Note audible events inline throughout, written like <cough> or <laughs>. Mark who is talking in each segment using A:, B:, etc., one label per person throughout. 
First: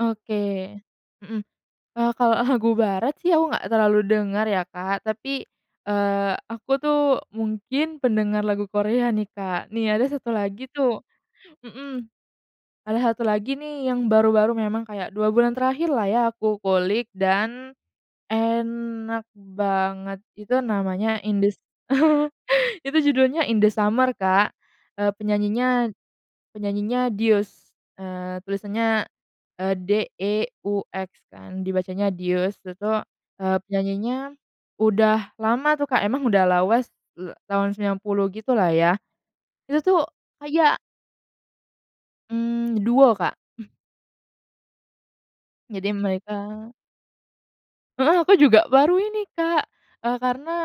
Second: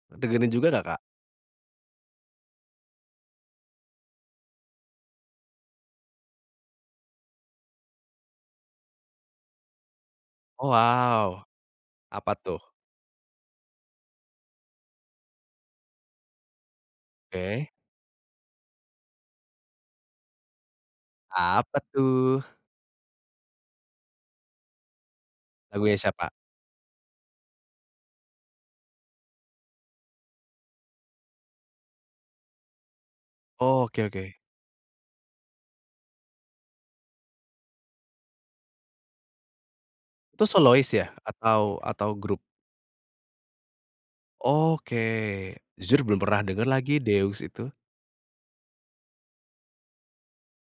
A: Oke.
B: Dengerin juga nggak, Kak?
A: Mhm. E kalau lagu barat sih aku nggak terlalu dengar ya, Kak, tapi eee, aku tuh mungkin pendengar lagu Korea nih, Kak. Nih, ada 1
B: Oh,
A: lagi tuh,
B: wow.
A: mhm.
B: Apa, tuh?
A: Ada 1 lagi nih, yang baru-baru memang kayak 2 bulan terakhirlah ya, aku kulik
B: Oke.
A: dan enak banget, itu namanya In The S
B: Apa,
A: <chuckles>
B: tuh?
A: itu judulnya In The Summer, Kak e penyanyinya
B: Lagunya siapa?
A: penyanyinya Deux, eee, tulisannya e DEUX kan dibacanya "dius." Itu tuh, eee,
B: Oke,
A: penyanyinya
B: oke.
A: udah lama tuh, Kak, emang udah lawas la tahun 90 gitu lah, ya. Itu tuh
B: Itu
A: kayak
B: solois ya? Atau atau grup?
A: Mmm, duo, Kak. <exhales>
B: Oke.
A: Jadi
B: Jujur belum
A: mereka
B: pernah denger lagi Deux itu.
A: Heeh, aku juga baru ini, Kak e karena,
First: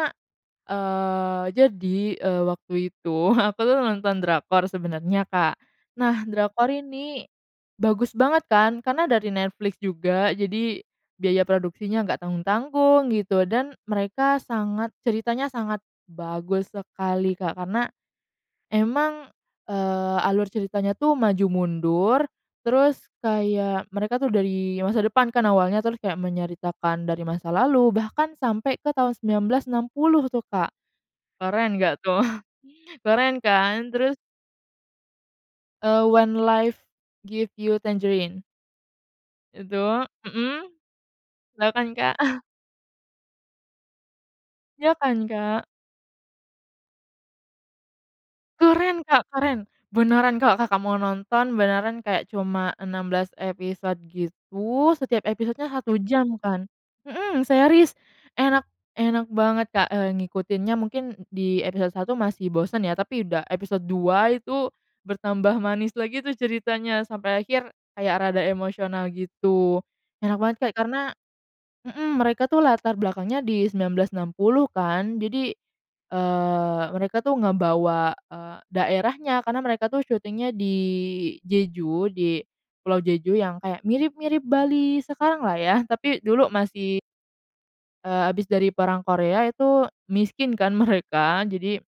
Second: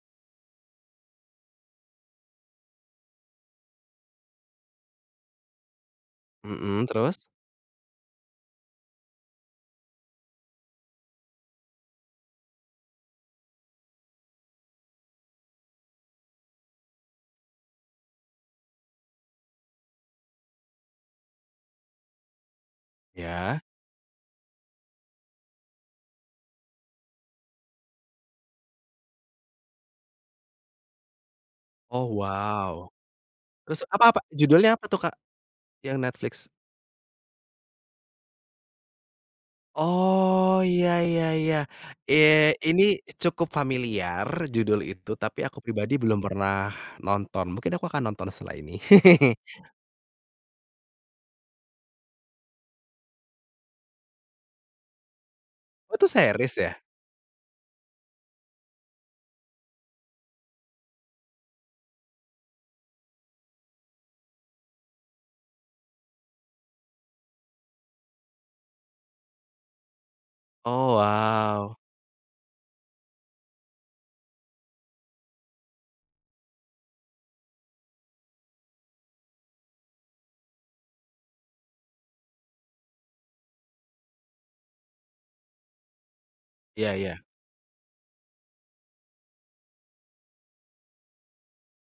A: eee, jadi, eee, waktu itu aku tuh nonton drakor sebenarnya, Kak. Nah, drakor
B: Mhm, terus?
A: ini bagus banget kan karena dari Netflix juga, jadi biaya produksinya nggak tanggung-tanggung, gitu, dan mereka sangat ceritanya sangat bagus sekali, Kak. Karena emang, eee, alur ceritanya tuh maju mundur, terus
B: Ya?
A: kayak mereka tuh dari masa depan kan, awalnya terus kayak menyeritakan dari masa lalu, bahkan sampai ke tahun 1960 tuh, Kak. Keren nggak
B: Oh,
A: tuh,
B: wow.
A: keren
B: Terus
A: kan?
B: apa
A: Terus
B: apa Judulnya apa tuh, Kak? Yang
A: Eee, When
B: Netflix.
A: Life Gives You Tangerines. Itu, mhm.
B: Oh, ya ya ya,
A: Tau kan, Kak? <chuckles>
B: iye, ini cukup familiar judul
A: Ya,
B: itu,
A: kan,
B: tapi aku
A: Kak?
B: pribadi belum pernah nonton, mungkin aku akan nonton setelah ini.
A: Keren, Kak,
B: <laughs>
A: keren! Beneran, Kak, Kakak mau nonton, beneran kayak cuma 16 episode gitu, setiap episodenya 1
B: Oh, itu
A: jam
B: series,
A: kan.
B: ya?
A: Mhm, series enak enak banget, Kak, eee, ngikutinnya mungkin di episode 1 masih bosen ya, tapi udah episode 2 itu bertambah manis lagi tuh ceritanya. Sampai akhir kayak rada emosional, gitu. Enak banget, Kak,
B: Oh,
A: karena
B: wow.
A: mhm, mereka tuh latar belakangnya di 1960 kan, jadi, eee, mereka tuh, ngebawa, eee, daerahnya karena mereka tuh syutingnya di Jeju, di Pulau Jeju yang kayak mirip-mirip Bali sekaranglah ya, tapi dulu
B: Ya,
A: masih
B: ya.
A: Eee, habis dari perang Korea itu miskin kan mereka, jadi,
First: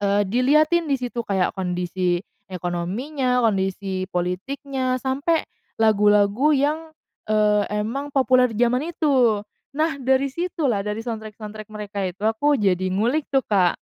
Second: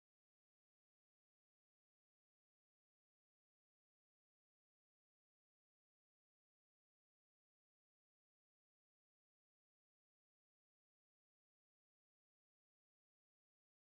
A: eee, dilihatin di situ kayak kondisi ekonominya, kondisi politiknya sampai lagu-lagu yang, eee, emang populer di jaman itu. Nah, dari situlah dari soundtrack-soundtrack mereka itu, aku jadi ngulik tuh, Kak.